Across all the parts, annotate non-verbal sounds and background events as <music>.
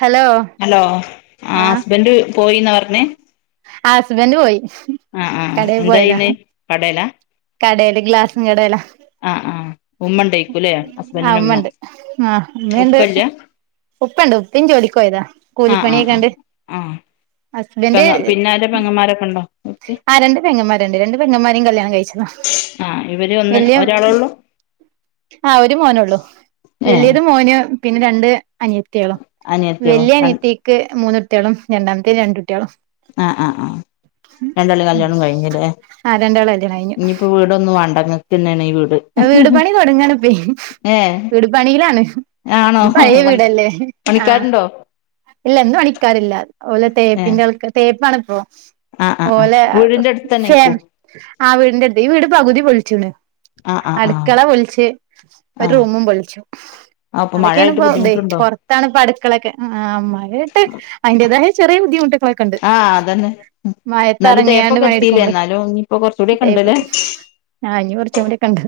Hello hello ആ husband പോയിന്നാ പറഞ്ഞേ ആഹ ഹസ്ബൻഡ് പോയി ആഹ് ആഹ് എന്താ ചെയ്യുന്നേ കടെലാ കടെല് ഗ്ലാസും കടെലാ ആ ഉമ്മ ഉണ്ടായിക്കൂല്ലേ ആ ഹസ്ബൻഡിന്റെ ഉമ്മ ഇമ്മണ്ട് ആഹ് ഇമ്മയുണ്ട് ഉപ്പല്ല ഉപ്പണ്ട് ഉപ്പിം ജോലിക്ക് പോയതാ ആ ആ ആ കൂലിപ്പണിയ്ക്കാണ്ട്. ആ ഹസ്ബൻഡ് പെങ്ങ പിന്നെ ആരേലും പെങ്ങന്മാരൊക്കെ ഉണ്ടോ ഓൽക്ക് ആഹ രണ്ട് പെങ്ങന്മാര്ണ്ട് രണ്ട് പെങ്ങന്മാരൊ കല്യാണം കഴിച്ചതാ ആ ഇവര് ഒന്ന് വലൃ ഒരാളെ ഉള്ളൂ ആഹ് ഒരു മോനേ ഉള്ളൂ ഏ വലിയത് മോന് പിന്നെ രണ്ട് അനിയത്തൃളളും അനിയത്തികളോ വലിയ അനിയത്തി ആ ക്ക് മൂന്ന് കുട്ടൃളും രണ്ടാമത്തെ രണ്ട് കുട്ടിയളും ആഹ് ആഹ് ആഹ് രണ്ടാളിം കല്യാണം കഴിഞ്ഞില്ലേ ആ രണ്ടാളെ കല്യാണം കഴിഞ്ഞു ഇനിയിപ്പോ വി വീടെന്നു വണ്ട ഇങ്ങക്ക് തന്നെയാണ് ഈ വീട്. വീട് പണി തുടങ്ങാണ്പ്പേ ഏ വീട് പണിയിലാണ് ആണോ ഇത് പഴയ പണി വീടല്ലേ ആഹ് പണിക്കാരുണ്ടോ ഇല്ല ഇന്ന് പണിക്കാറില്ല ഒല് ഏ തേപ്പിന്റെ തേപ്പാണ് ഇപ്പോ ആ ആ ആ ഓലെ വീടിന്റെ അടുത്ത് തന്നെയായിക്കോ ഫേം ആ വീടിന്റെ ഈ വീട് പകുതി പൊളിച്ച്ണ് ആ ആ ആ അടുക്കള പൊളിച്ച് ഒരു ആ റൂമും പൊളിച്ചു ആ അപ്പൊ അതൊക്കെയാണ് മഴയായിട്ട് ഇപ്പം ഇതെ ബുദ്ധിമുട്ടുണ്ടോ ത്താണ് ഇപ്പോ അടുക്കളൊക്കെ ആ മഴയത്ത് അതിന്റേതായ ചെറിയ ബുദ്ധിമുട്ട് ആ അതെന്നെ ഇന്നാലും ഇറങ്ങിയാണ്ട് തേപ്പക്കെ എത്തിയില്ലേ പണിയെടുക്കുമ്പള് ഇന്നാലും ഇനിയിപ്പോ കൊറച്ചുകൂടിയെക്കെ തേപ്പ് ഇണ്ട്ല്ലേ. ആ ഇഞ്ഞ് കെറച്ചുടി ഒക്കെ ഇണ്ട്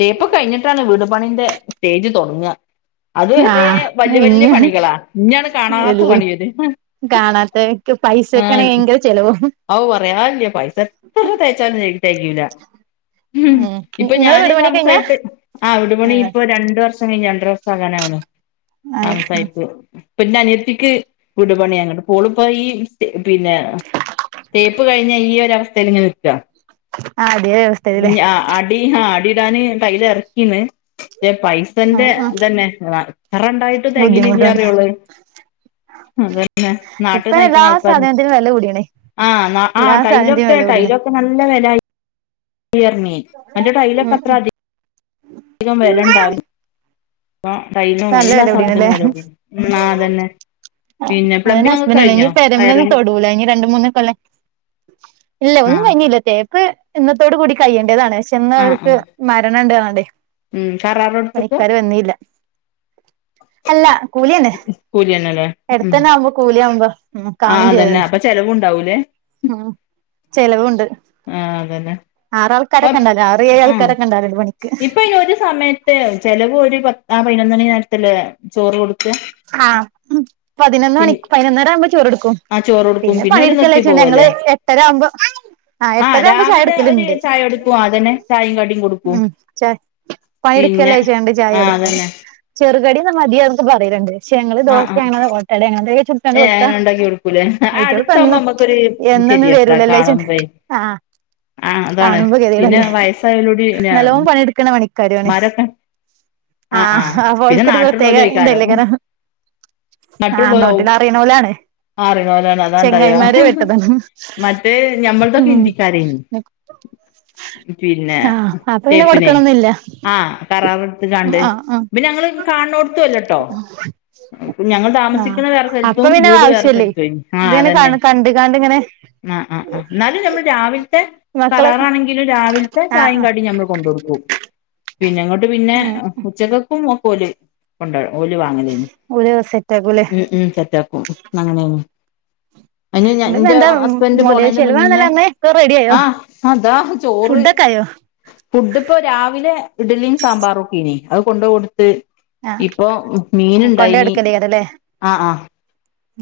തേപ്പ് കഴിഞ്ഞിട്ടാണ് വീട് പണിന്റെ സ്റ്റേജ് തെടങ്ങ അത് ആ വരേ വല്യ വല്യ ഇഞ്ഞ് പണികളാ ഇഞ്ഞണ് കാണാത്ത പണി വരാ കാണാത്ത പൈസൊക്ക് ഭയങ്കര ചെലവും ഔ പറയാല്ല പൈസ എത്ര തേച്ചാലും തകയൂ തകയൂല ഉം ഇപ്പൊ നിങ്ങളെ ഞാന് വീട് പണി കഴിഞ്ഞാ താമസായിട്ട് ആ വീടു പണി ആ ഇപ്പോ രണ്ടു വർഷം കഴിഞ്ഞ് രണ്ടര വർഷം ആകാനാവ്ണ് താമസയിട് പിന്നെ അനിയത്തിക്ക് വിട്പണിയണ് ഓളിപ്പോ ഈ പിന്നെ തേപ്പ് കഴിഞ്ഞാ ഈ ഒര് ആവസ്ഥയിൽ ഇങ്ങനെ നിക്ക ആ അതേ അവസ്ഥയിലല്ലേ ഞ്ഞ് അസ അടി ആഹ് അടിയിടാന് ടൈല് ആറക്കിണ് പക്ഷേ പൈസന്റെ ആ ആ ഇതന്നെ എത്രറെണ്ടായിട്ടും ബുദ്ധിമുട്ടുണ്ട് തെകയിണില്ലറിയാണോള്ളേ അതന്നെ നാട്ട് നയിക്ക്ണ ആൾക്കാർ എല്ലത്തിനും വേല കൂടിന് ആഹ് ന് ആഹ ടൈലൊക്കെ ടൈലൊക്കെ നല്ല വില <unintelligible> അതിന്റെ ടൈയിലൊക്കെ ഉം അത്ര ഉം അധികം വെലണ്ടാവുല്ല ഇതിപ്പോ ടൈലും നല്ല എല്ലാ വില കൂടിയണല്ലേ സ്വദത്തിനും വെല കൂടി ആഹ അതന്നെ അ പിന്നെ അതന്നെ പ്ലംബിംഗ് ഒക്കെ ഹസ്ബന്റ് പറഞ്ഞെ ഇനി കഴിഞ്ഞോ പെരമെലോന്നും വയറിങ് തൊടൂല ഇനി രണ്ട് മൂന്ന് കൊല്ല ഇല്ല ആ ഒന്നും കയിഞ്ഞില്ല തേപ്പ് ഇന്നത്തോട് കൂടി കഴിയേണ്ടതാണ് ഇന്ന് ആ ആ അവർക്ക് മരണം ഇണ്ട്പറഞ്ഞണ്ടേ ഉം കരാറെടുത്തപ്പോ പണിക്കാര് വന്നീല്ല അല്ല കൂലിന്നെ കൂലിന്നെല്ലേ എടത്തേന്നെവുമ്പോ കൂലിയാവുമ്പോ കാണും അതന്നെ ചെയ്യാല്ലോ അപ്പൊ ചെലവുണ്ടാവൂലേ ഉം ചെലവുണ്ട്. ആഹ് അതന്നെ ആറാൾക്കാരൊക്കെണ്ട് ഒരു ആറ് ഏഴ് ആ ആൾക്കാരൊക്കെ ഉണ്ട് ഒരു പണിക്ക്. <unintelligible> ചെിലവ് ഒരു പത്ത് ആ പതിനൊന്നണി നേരത്തില് ചോറ് കൊടു ആഹ പതിനൊന്ന് പി മണിക്ക് പതിനൊന്നര ആവുമ്പോ ചോറെടുക്കും. ആ ചോറ് കൊടുക്കും പിന്നെ ഓല് നിർത്തി പണിയെടുക്കല്ലേച്ങ്ങാണ്ട് ഞങ്ങള് പോവല്ലേ എട്ടര ആവുമ്പോ ആഹ് ആ എട്ടരാവവുമ്പോ രാവിലെ ഒരു ചായടുക്കലുണ്ട്. ചായ കൊടുക്കും അതന്നെ ചായയും കടിയും കൊടുക്കും ഉം ച പിന്നെ പണിയെടുക്കല്ലേ വിചാരിച്ചു ചായ ആ കൊടുക്കും. അതന്നെ ചെറുകടി മതിന്നൊക്കെ പറയലുണ്ട് പക്ഷേങ്ങള് ആ ദോശ ആ ങ്ങ്ങള് ഓട്ടട അങ്ങ ഇ ഏ കൊടുത്ത അങ്ങനെ ഉണ്ടാക്കി കൊടുക്കൂലേ ആ അടുത്താവുമ്പോ ആയിറ്റള്പെന്നും നമ്മക്കൊരു എന്നെന്നും ഗതികേടാ വരൂലല്ലോച് കാണുമ്പേ ങ്ങാണ്ട് ആ ആ അതാണ് കാണുമ്പോ പിന്നെ കെതിടല്ലേ വയസ്സായോലോടി നല്ലോം പണിടുക്കണ പണിക്ക്. പണിക്കാരും ആണ് ഉമ്മാരൊക്കെ ആ ആ ആഹ് ഓൽ പിന്നെ കൊരു പ്രത്യേക നാട്ടിലുള്ളോലും ഇന്ത്ല്ല അയ്ക്കാരം കരം ആഹ് നാട്ടിലുള്ളോലാവും നാട്ടില് അറീണോലാണ്. അറിണോലാണ് അതാണ്ടാക മറ്റേ ഞമ്മൾതൊക്കെ ഉം ഇന്ദിക്കാരേനി. പിന്നെ ആഹ് അപ്പൊ പിന്നെ തേപ്പിനെ. കൊടുക്കണൊന്നില്ല ആഹ് കരാറെടുത്ത് കാണ്ട് ആഹ് ആഹ് പിന്നൊ ങ്ങള് കാണ്‌ണോടുത്തുവല്ലോട്ടോ <inaudible> ആഹ് വേറെ അപ്പൊ സ്ഥലത്തും പിന്നെ വീട് വേറെ ആവശ്യല്ലേ സ്ഥലത്തുംയ്നി ഇതിങ്ങനെ ക കണ്ട കാണ്ട്ങ്ങനെ ആഹ ആ് ആ എന്നാലും നഞമ്മൾ രാവിലത്തെ മക്കള് കരാറാണെങ്കിൽ രാവിലത്തെ ആഹ് ചായം ആഹ് കടി ഞമ്മൾ കൊണ്ട് കൊടുക്കും. പിന്നെ അങ്ങോട്ട് പിന്നെ ഉം ഉച്ചക്കക്കും ഒക്കെല്. കൊണ്ട ഓല് വാങ്ങലയ നിഉം ഓല് സെറ്റ് ആക്കൂല്ലേ ഉം തെറ്റക്കും അങ്ങനെയ അതിന് ഞാ എന്നിട്ട് ഇന്റെ എന്താ ഹസ്ബൻഡ് മോലെ പോണന്റെ ചെലവാണല്ലോ മുന്നേ അമ്മേ ഒക്കെ ആഹ അതാ ചോറ് കയോ ഫുഡ്പ്പൊ രാവിലെ ഇഡ്ലിയും സാമ്പാറൊക്കീനെ അത് കൊണ്ട് കൊടുത്ത്. ആഹ് ഇപ്പൊ കൊണ്ടോയി മീൻണ്ടായിനി കൊടുക്കലേക്കാരല്ലേ ആ ഹ്ആ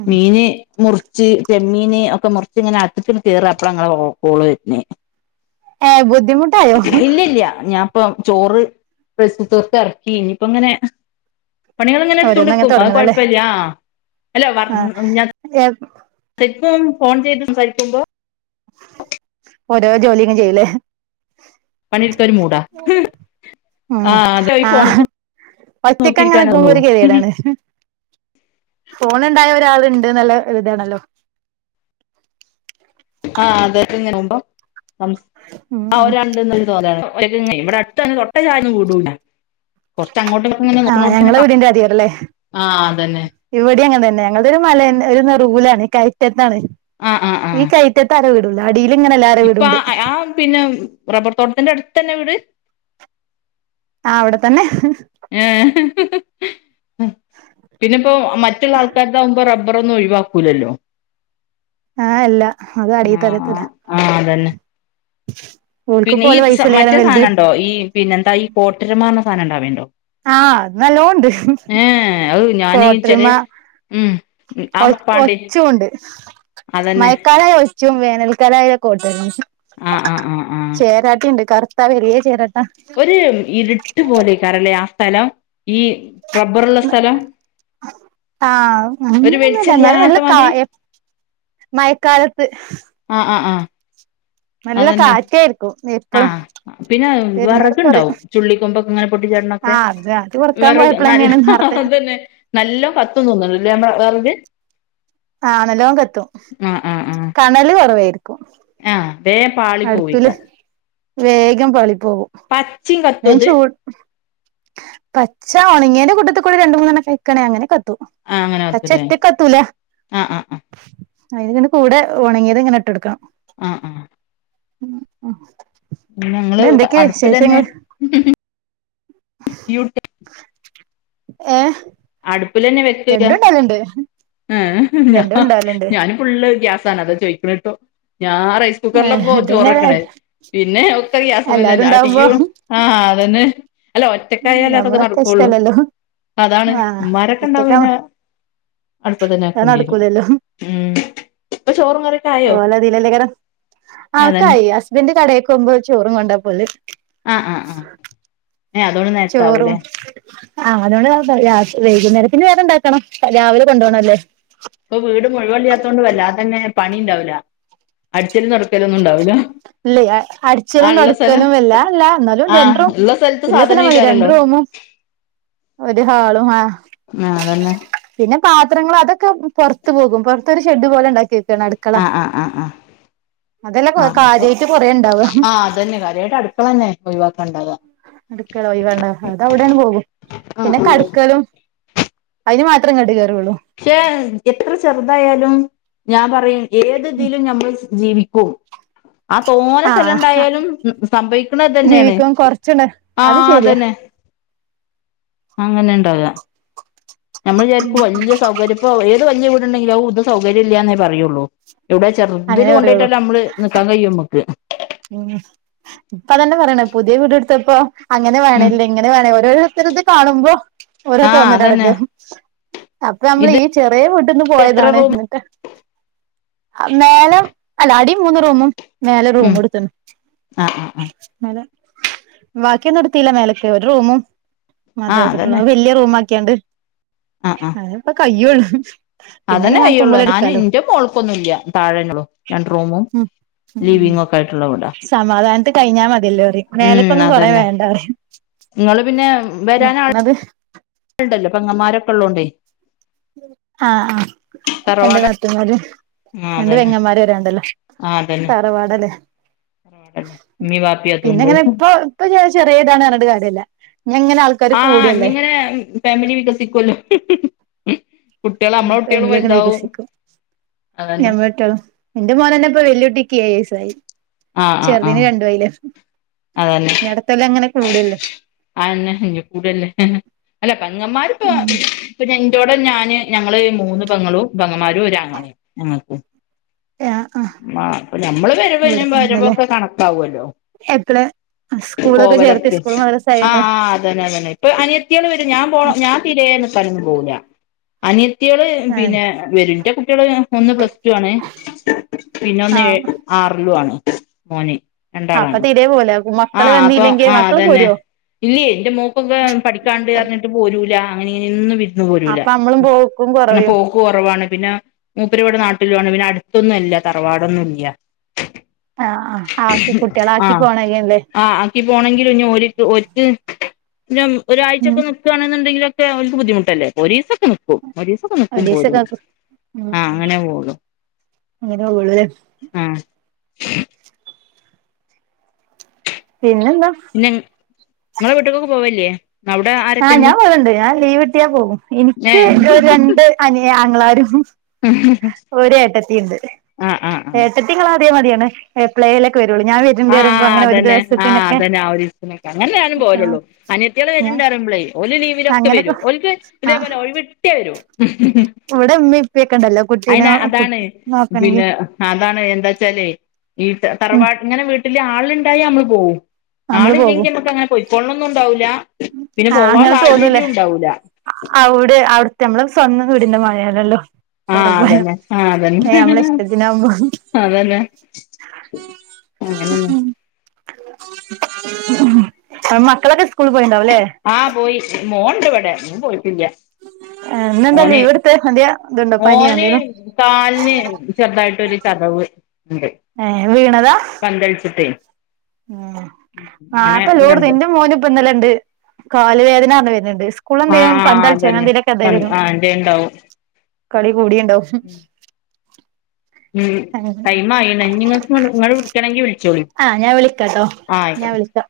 ഉം മീന് മുറിച്ച് ചെമ്മീന് ഒക്കെ മുറിച്ച്ങ്ങനെ അക്ത്ങ്ങനെ കേറ അപ്പളാ ങ്ങള കോളുറ്റെ ഏഹ് ബുദ്ധിമുട്ടായോ ഇല്ലല്ല ഞാൻ ഇപ്പം ചോറ് റൈസ്കുക്കർക്ക് ഇറക്കി ഇപ്പ അങ്ങനെ. പണികൾ ഇങ്ങനെ ഓരോന്നങ്ങ് എടുത്തണ്ട്ടുക്കും അത് തൊടങ്ങണല്ലേ കുഴപ്പല്ല. ആഹ് അത്പ്പം ഫോൺ ചെയ്ത് സഹിക്കുമ്പോ. ഓരോ ജോലിങ്ങനെ ചെയ്ലേ. പണിടുക്കൻ ഒരു മൂടാ. ഉം ആഹ് അത് ഈ ആന് ഫോണ്ക്ക് ഒറ്റക്കെ നോക്കിയിരിക്കാനേ അങ്ങനൊക്കുമ്പോ തോന്നൊള്ളൂ ഒരു കെഥി തേടാണ്. ഫോണ് ണ്ടായ ഒരാള്ണ്ട്ന്ന്ള്ള ഒരിതാണല്ലോ? ആഹ് അതൊക്കെ ഉം ഉം <unintelligible> തോന്നാണ് ഇവിടെ <unintelligible> ആഹ് ഞങ്ങളെ കൊർച്ചങ്ങട്ടുഇങ്ങട്ടും <unintelligible> ആ അതന്നെ ഇവിടിം അങ്ങനെത്തന്നെ ഞങ്ങൾതൊരു മലന്റെരു നെറൂലാണ് കയറ്റത്താണ്. ആഹ് ആഹ് ഈ ആഹ് കയറ്റത്ത് ആരവിടുല്ല അടിയിൽങ്ങനെ എല്ല രവിടുംണ്ട്. പിന്നം റബ്ബർ തോട്ടത്തിന്റെ അടുത്തെന്നെ വീട് ആ അവിടെ തന്നെ ഏഹ് ഉം പിന്നെപ്പോ മറ്റുള്ള ആൾക്കാരതാകുമ്പോ റബ്ബറൊന്നും ഒഴിവാക്കൂലല്ലോ ആഹ് അല്ല അത് അടീ തളിർത്തതാ ആ അതന്നെ പിന്നെ ഈ മറ്റേ സാനംണ്ടോ ഈ പിന്നെന്താ ഈ കോട്ടരുമാർന്ന സാനണ്ടാവല്ണ്ടോ ആഹ് അത് നല്ലോണ്ട്. അത് ഞാനീ ചെല കോട്ടരുമ ഉം ആ ഒ മപ്പാണ്ടി ഒച്ചൂണ്ട്. അതന്നെ മയക്കാലായാ ഒച്ചും വേനൽക്കാലായാ കോട്ടരുമിം ആഹ് ആഹ് ആഹ് ചേരാട്ട്ടീണ്ട് കറുത്ത ആ വല്യ ചേരാട്ട ഇരിട്ട് പോലേക്കാരല്ലേ ആ സ്ഥലം ഈ റബ്ബറ്ള്ള സ്ഥലം ആഹ് ഒരു അങ്ങനൊന്നുല്ല ന്നാലും നല്ല വെളിച്ചല്ലാത്ത കാ മാതിരി എപ്പ്‌ മഴക്കാലത്ത് ആഹ് ആഹ് ആഹ് നല്ല അതന്നെ കാറ്റായിരിക്കും എപ്പളും ആഹ് പിന്നെ വരുന്നോര് പറയും വറക്ണ്ടാവും ചുള്ളിക്കൊമ്പൊക്കെങ്ങനെ പൊട്ടിച്ചാടണൊക്കെ ആഹ് അത് അത് പറക്കാൻ വിറക് നല്ല പോയപ്പളന്നെയാണ് നേർത്തെ അതന്നെ നല്ലോം കത്തും തോന്നുണ്ണ്ട്ല്ലേ നമ്മളെ വറക് ആഹ് നല്ലോം കത്തും ആഹ് ആഹ് ആഹ് കണല് കുറവായിരിക്കും ആഹ് വേം പാളി അടുപ്പില് പോവേക്കാരം വേഗം പാളി പോകും പച്ചിം കത് ഞാൻ ചൂട് പച്ച ഉണങ്ങിയന്റെ കൂട്ടത്ത്ക്കൂടെ രണ്ട് മൂന്നണ്ണം വക്കാണേ അങ്ങനെ കത്തു ആഹ് അങ്ങനെ കത്തുല്ലേ പച്ചൊറ്റക്കത്തൂല ആഹ് ആഹ് ആഹ് അയിതിന്റെ കൂടെ ഉണങ്ങിയത്ങ്ങനെ ഇട്ടൊട്ക്കണം ആഹ് ആഹ് ഉം ആഹ് ഞങ്ങള് അടുപ്പിലെന്നെ തിയ്‌ ഏഹ് അടുപ്പിലെന്നെ വെക്കില്ല രണ്ടും ഉണ്ടാവലുണ്ട് ഏഹ് ഞാ രണ്ടും ഉണ്ടാവലുണ്ട് ഞാനും ഫുള്ള് ഗ്യാസാണതാ ചോയ്ക്ക്ണിട്ടോ ഞാൻ റൈസ് ഏഹ് കുക്കറ്ലപ്പോ ഇത് പിന്നെ ചോറക്ക്ണേ പിന്നെ ഒക്കെ എല്ലാരും ഗ്യസ്മ്മെലെന്നാ ആഹ് ഉണ്ടാവുമ്പോ തീയ്യും ആഹ് അതന്നെ അല്ല ഒറ്റക്കായാലതൊക്കെ ഞമ്മള് ഒറ്റ നടക്കുള്ളൂ ഇഷ്ടല്ലല്ലോ അതാണ് ആഹ് മ്മാരൊക്കണ്ടാവുമ്പൊ പിന്നെ ഒറ്റക്കാവുമ്പോ അടുപ്പത്തന്നെ വക്കണ്ടേരും ഉം ഇപ്പൊ ചോറും കറിയൊക്കെ ആയോ ഓലതീലല്ലേക്കാരം അതന്നെ ആക്കായാസ് തിന്റെ കടേക്കോവുമ്പോ ചോറും കൊണ്ടാ പോല് ആഹ് ആഹ് ആഹ് ഏഹ് അതുകൊണ്ട് നേരത്തെ ചോറും ആവൂല്ലേ ആഹ് അതോണ്ട് കൊഴ്പ്പല്ല രാ വൈകുന്നേരത്തിന് വേറെണ്ടാക്കണം രാവിലെ കൊണ്ടോണല്ലേ പ്പൊ വീട് മുഴുവല്യാത്തോണ്ട് വല്ലാതന്നെ പണിണ്ടാവൂല അട്ച്ചലും തൊട്ക്കലൊന്നുണ്ടാവൂല ഇല്ല അടിച്ചലും തൊടക്കലും വല്ലാതല്ല ന്നാലും ആഹ് രണ്ട് റൂം ഇള്ള സ്ഥലത്ത് ഇല്ല സ്ഥലം മതി രണ്ട് സാധനയ്ക്കാരല്ലോ റൂമും ഒര് ഹാളും ആഹ് ആഹ് അതന്നെ പിന്നെ പാത്രങ്ങള് അതൊക്കെ പൊർത്ത് പോകും പൊർത്തൊരു ഷെഡ് പോലെണ്ടാക്കി അടുക്കള ആഹ് ആഹ് ആഹ് ആഹ് അതെല്ല കൊ ആഹ് അപ്പൊ കാര്യായ്ട്ട് കൊറേണ്ടാവ ആഹ് അത്തെന്നെ കാര്യായിട്ട് അടുക്കളന്നെ ഒഴിവാക്കേണ്ടകാ അടുക്കള ഒയിവാണ്ട അത് അവിടെയാണ് പോകും ആഹ് പിന്നെ ആഹ് കടുക്കലും അതിന് മാത്രം ഇങ്ങട്ട് കേറുള്ളൂ ക്ഷേ എത്ര ചെറുതായാലും ഞാൻ പറയും ഏത് ഇതിലും നമ്മൾ സ് ജീവിക്കും ആഹ് തോന ആഹ് സ്ഥലോണ്ടായാലും ഉം ഉം സംഭവിക്കണ ഇതന്നെണ് ഇപ്പം കൊറച്ച്ണ്ട് അത് ശരിയാ അങ്ങനെ ണ്ടാകാ നമ്മൾ ഉം വിചാരിക്കും വലിയ സൗകര്യ ഇപ്പൊ ഏത് വലിയ വീടുണ്ടെങ്കിലും ഔ ഇത് സൗകര്യം ഇല്യാന്നേ പറയുള്ളൂ എവിടെ ചെറുതില് അങ്ങനെ പറയുള്ളൂ കൊണ്ടയിട്ടാലും നമ്മള് നിക്കാൻ കഴിയും മക്ക് ഉം ഇപ്പതന്നെ പറയണ് പുതിയ വീട് എടുത്തപ്പോ അങ്ങനെ ഉം വേണല്ലേ ഇങ്ങനെ വേണ ഓരോരുത്തരത് കാണുമ്പോ ഓരോ ആഹ് അതന്നെ തോന്നലാണല്ലോ അപ് ഇപ്പ നമ്മള് ഇത് ഈ ചെറിയ വീട്ടിന്ന് എത്ര പോയതാണ് റൂം എന്നിട്ട് മേലം അല്ല അടി മൂന്ന് റൂമും മേലെ ഉം റൂമുടു ത്തണ് ആഹ് ആഹ് ആഹ് മേലെ ബാക്കിയൊന്നും എടുത്തില്ല. മേലക്ക് ഒരു റൂമും മാത്രം ആഹ് എടുത്തിട്ടുള്ളൂ അതന്നെ അത് വല്യ റൂം ആക്കിയാണ്ട് ആഹ് ആഹ് അതിപ്പോ കയ്യുള്ളൂ പിന്നെ അതന്നെ ഇങ്ങനെ ആക്കം കയ്യുള്ളൂ പോലെ ഞാനും എടുക്കാലോ ഇന്റെ മോൾക്കൊന്നും ഇല്ല താഴന്നെള്ളൂ. രണ്ട് റൂമും ഉം ഉം ലീവിംങ്ങൊക്കെ ആയിട്ടുള്ള വീടാ സമാധാനത്തി കഴിഞ്ഞാ മതിയല്ലോ പറയും മേലക്കൊന്നും കുറേ വേണ്ട പറയും. ഇപ്പ പിന്നെ വരാൻ ആയ് <unintelligible> നിക്കണത് ട്ടൊണ്ടല്ലോ പങ്ങന്മാരൊക്കെ ഉള്ളകൊണ്ടേ ആഹ് ആഹ് രണ്ട് നാത്തൂമ്മാര് ആഹ് രണ്ട് അതന്നെ പെങ്ങന്മാര് വരാന്ണ്ടല്ലേ ആഹ് അതന്നെ തറവാടല്ലേ? പാടല്ലേ ഉമ്മീം വാപ്പിം അതുണ്ട് പിന്നെങ്ങനെ ഇപ്പോ ഇപ്പോ ചെ ചെറിയതാണ് പറഞ്ഞിട്ട് കാര്യയില്ല ഞങ്ങന ആൾക്ക ആഹ് ഞ്ഞി ഇങ്ങന മ്മ് ഫാമിലി വികസിക്കുവല്ലോ? കുട്ടികള് ഉം നമ്മളെ കുട്ടികളും ഫാമിലി അങ്ങന വലുതാവും വികസിക്കും അതന്നെ ഞാൻ പെറ്റൊളും എന്റെ മോന് തന്നെ ഇപ്പൊ വല്യകുട്ടിക്ക് ഏയ് വയസായി ആഹ് ആഹ് ചെറുതിന് ആഹ് രണ്ടും ആയില്ലേ? ഇനി അടുത്ത കൊല്ലം അങ്ങനെ കൂടുവല്ലോ? അതന്നെ ഇഞ്ഞി കൂട്വല്ലേ അല്ല പെങ്ങമാരിപ്പോ ഉം <unintelligible> ഇപ്പ ഞാൻ എന്റെകൂടെ ഞാന് ഞങ്ങള് മൂന്ന് പെങ്ങളും പെങ്ങമാരും ഒരാങ്ങളേം ഞങ്ങക്ക് ആഹ് ആഹ് മാ അപ്പ ഞമ്മള് പെരവരു ഇവിടത്തങ്ങനല്ലേ വരുമ്പൊക്കെ കണക്കാകുവല്ലോ എപ്പള് സ്കൂളൊക്കെ ചേർത്ത് പോവലൊക്കെ സ്കൂള് ആഹ് മദ്രസായന്നെ ആഹ് ആഹ് അതന്നെ അതന്നെ ഇപ്പ അനിയത്തികള് വരും ഞാൻ പോണോ ഞാൻ തീരെ നിക്കാനൊന്നും പോവൂല്ല അനിയത്തികള് പിന്ന ആഹ് വരും എന്റെ കുട്ടികള് ഒന്ന് പ്ലസ് ടു ആണെ പിന്നെ ഒന്ന് ഏ ആഹ് ആറിലു ആണ് മോന്. അപ്പൊ രണ്ടാളാണ് തീരെ പോവൂല മക്കള് ആഹ് അപ്പൊ വന്നില്ലെങ്കി ആഹ് മക്കള് അതന്നെ. പോരോ ഇല്ലേ എന്റെ മോക്കൊക്കെ പഠിക്കാണ്ട് പറഞ്ഞിട്ട് പോരൂല അങ്ങനെഇങ്ങനെ എനും വരി ദ് പോരൂല്ല അപ്പൊ നമ്മളും പോക്കും ന്നപോ കൊറയും ക്കു കുറവാണ് പിന്ന മൂപ്പരിവിടെ നാട്ടിലുവാണ് പിന്ന അടുത്തൊന്നും അല്ല തറവാടൊന്നും ഇല്യ. ആഹ് ആഹ് ആഹ് ആക്കെ കുട്ടികളാക്കി ആഹ് പോണല്ലേ? ആഹ് ആക്കി പോണെങ്കില് ഇനി ഓല്ക്ക് ഒര്ക്ക് സിരം ഒരാഴ്ചെക്കൊ ഉം നിക്ക് ക്കാണെന്നുണ്ടെങ്കിലൊക്കെ ഓല്ക്ക് ബദ്ധിമുട്ടല്ലേ ഒരീസോക്കെ നിക്ക് ക്കും ഒരീസോക്കെ നിക്കും പോലും ഒരീസൊക്കെ ഉം ആഹ് അങ്ങനെ പോകുള്ളൂ. അങ്ങനെ പോകുള്ളൂ ല്ലേ ആഹ് <unintelligible> പിന്നെന്താ ന്നെ നിങ്ങള് വീട്ട്ക്കൊക്കെ പോവലില്ല്യേ ആഹ് ഞാ പോവ് ല്ണ്ട് ഞാൻ ലീവ്ട്ട്യാപോകും എനിക്ക് ഏഹ് ഒ‌രു രണ്ട് അനിയ ആങ്ങളാരും ഉം ഒരു ഏട്ടത്തിണ്ട് ആഹ് ആഹ് ഏട്ടത്തിങ്ങളതേ മതിരാണ് എപ്പളെലൊക്കെ വെരുള്ളൂ ഞാ ആഹ് അതന്നെ ആഹ് അതന്നെ ആഹ് ഒരിസ്ത്തിനൊക്കെ അങ്ങന്നെ ഞാനും ആഹ് പോലൊള്ളൂ. അനിയത്തിയാള് ഞാൻ വരീണ്ടറിമ്പളേ ഓല് ലീവിലൊക്കെ അങ്ങനെയൊക്കെ വരും ഓൽക്കിതേപോലെ ഒയിവിട്ട്യാ വരും. ഇവിടെമ്മിപ്യക്കണ്ടല്ലോ കുട്ടീനെ അയിന് അതാണ് നോക്കണെങ്കി പിന്നെ അതാണ് ന്താച്ചാലേ ഈ ഉം തറവാ ങ്ങനെ വീട്ടിലാളുണ്ടായമ്മള് പോവും. നമ്മള് പോകും ആള്ല്ല്യങ്കി മ്മക്കങ്ങനെ പൊയിക്കൊൾ ണൊന്നുംണ്ടാവൂല പിന്നെ പോവാൻ സാഹചര്യംണ്ടാവൂല അവ്ടെ അവിട്ത്തെ നമ്മള് സ്വന്തം വീടിന്റെ മാരാണെല്ലൊ? ആഹ് അതെന്നെ ആഹ് അതന്നെ ഇഷ്ടത്തിനാവുമ്പോ അതന്നെ അങ്ങനെന്നെ ഉം മക്കളൊക്കെ സ്കൂൾ പോയിണ്ടാവലേ ആഹ് പോയി മോണ്ട് വടെ ഓൻപോയിറ്റില്ല്യ എഹ് ന്നന്തെ ലീവ്ട്‌ത്തെ മടിയ അതിയ തുണ്ടോ പനിയോ മോന് എന്തെലും കാലിന് ചെറുതായിട്ടൊരു ചതവ്ണ്ട് ഏഹ് വീണതാ പന്തളിച്ചിട്ടേ ഉം ആഹ് അങ്ങനെ ഇപ്പൊല്ലോട്ത്തും ഇവിടെണ്ട് ഇന്റെ മോന് ഇപ്പന്നെലെണ്ട് കാല് വേദനാർഞ്ഞ് വെര്ണ്‌ണ്ട് ആഹ് സ്കൂൾല്ന്തെലും ആഹ് പന്തളിച്ച് അതന്നെ അങ്ങനെതിലൊക്കെ ഇതായി വരും ആഹ് എന്തേണ്ടാവും കളി കൂടിണ്ടാവും ഉം അങ്ങനെ ടൈം ആയിണ് ഇനി ഇങ്ങക്ക് ഇങ്ങള് വിളിക്കണെങ്കിൽ വിൾ ആഹ് ഞാൻ വിളിക്കാട്ടോ ഞാൻ വിളിക്കാ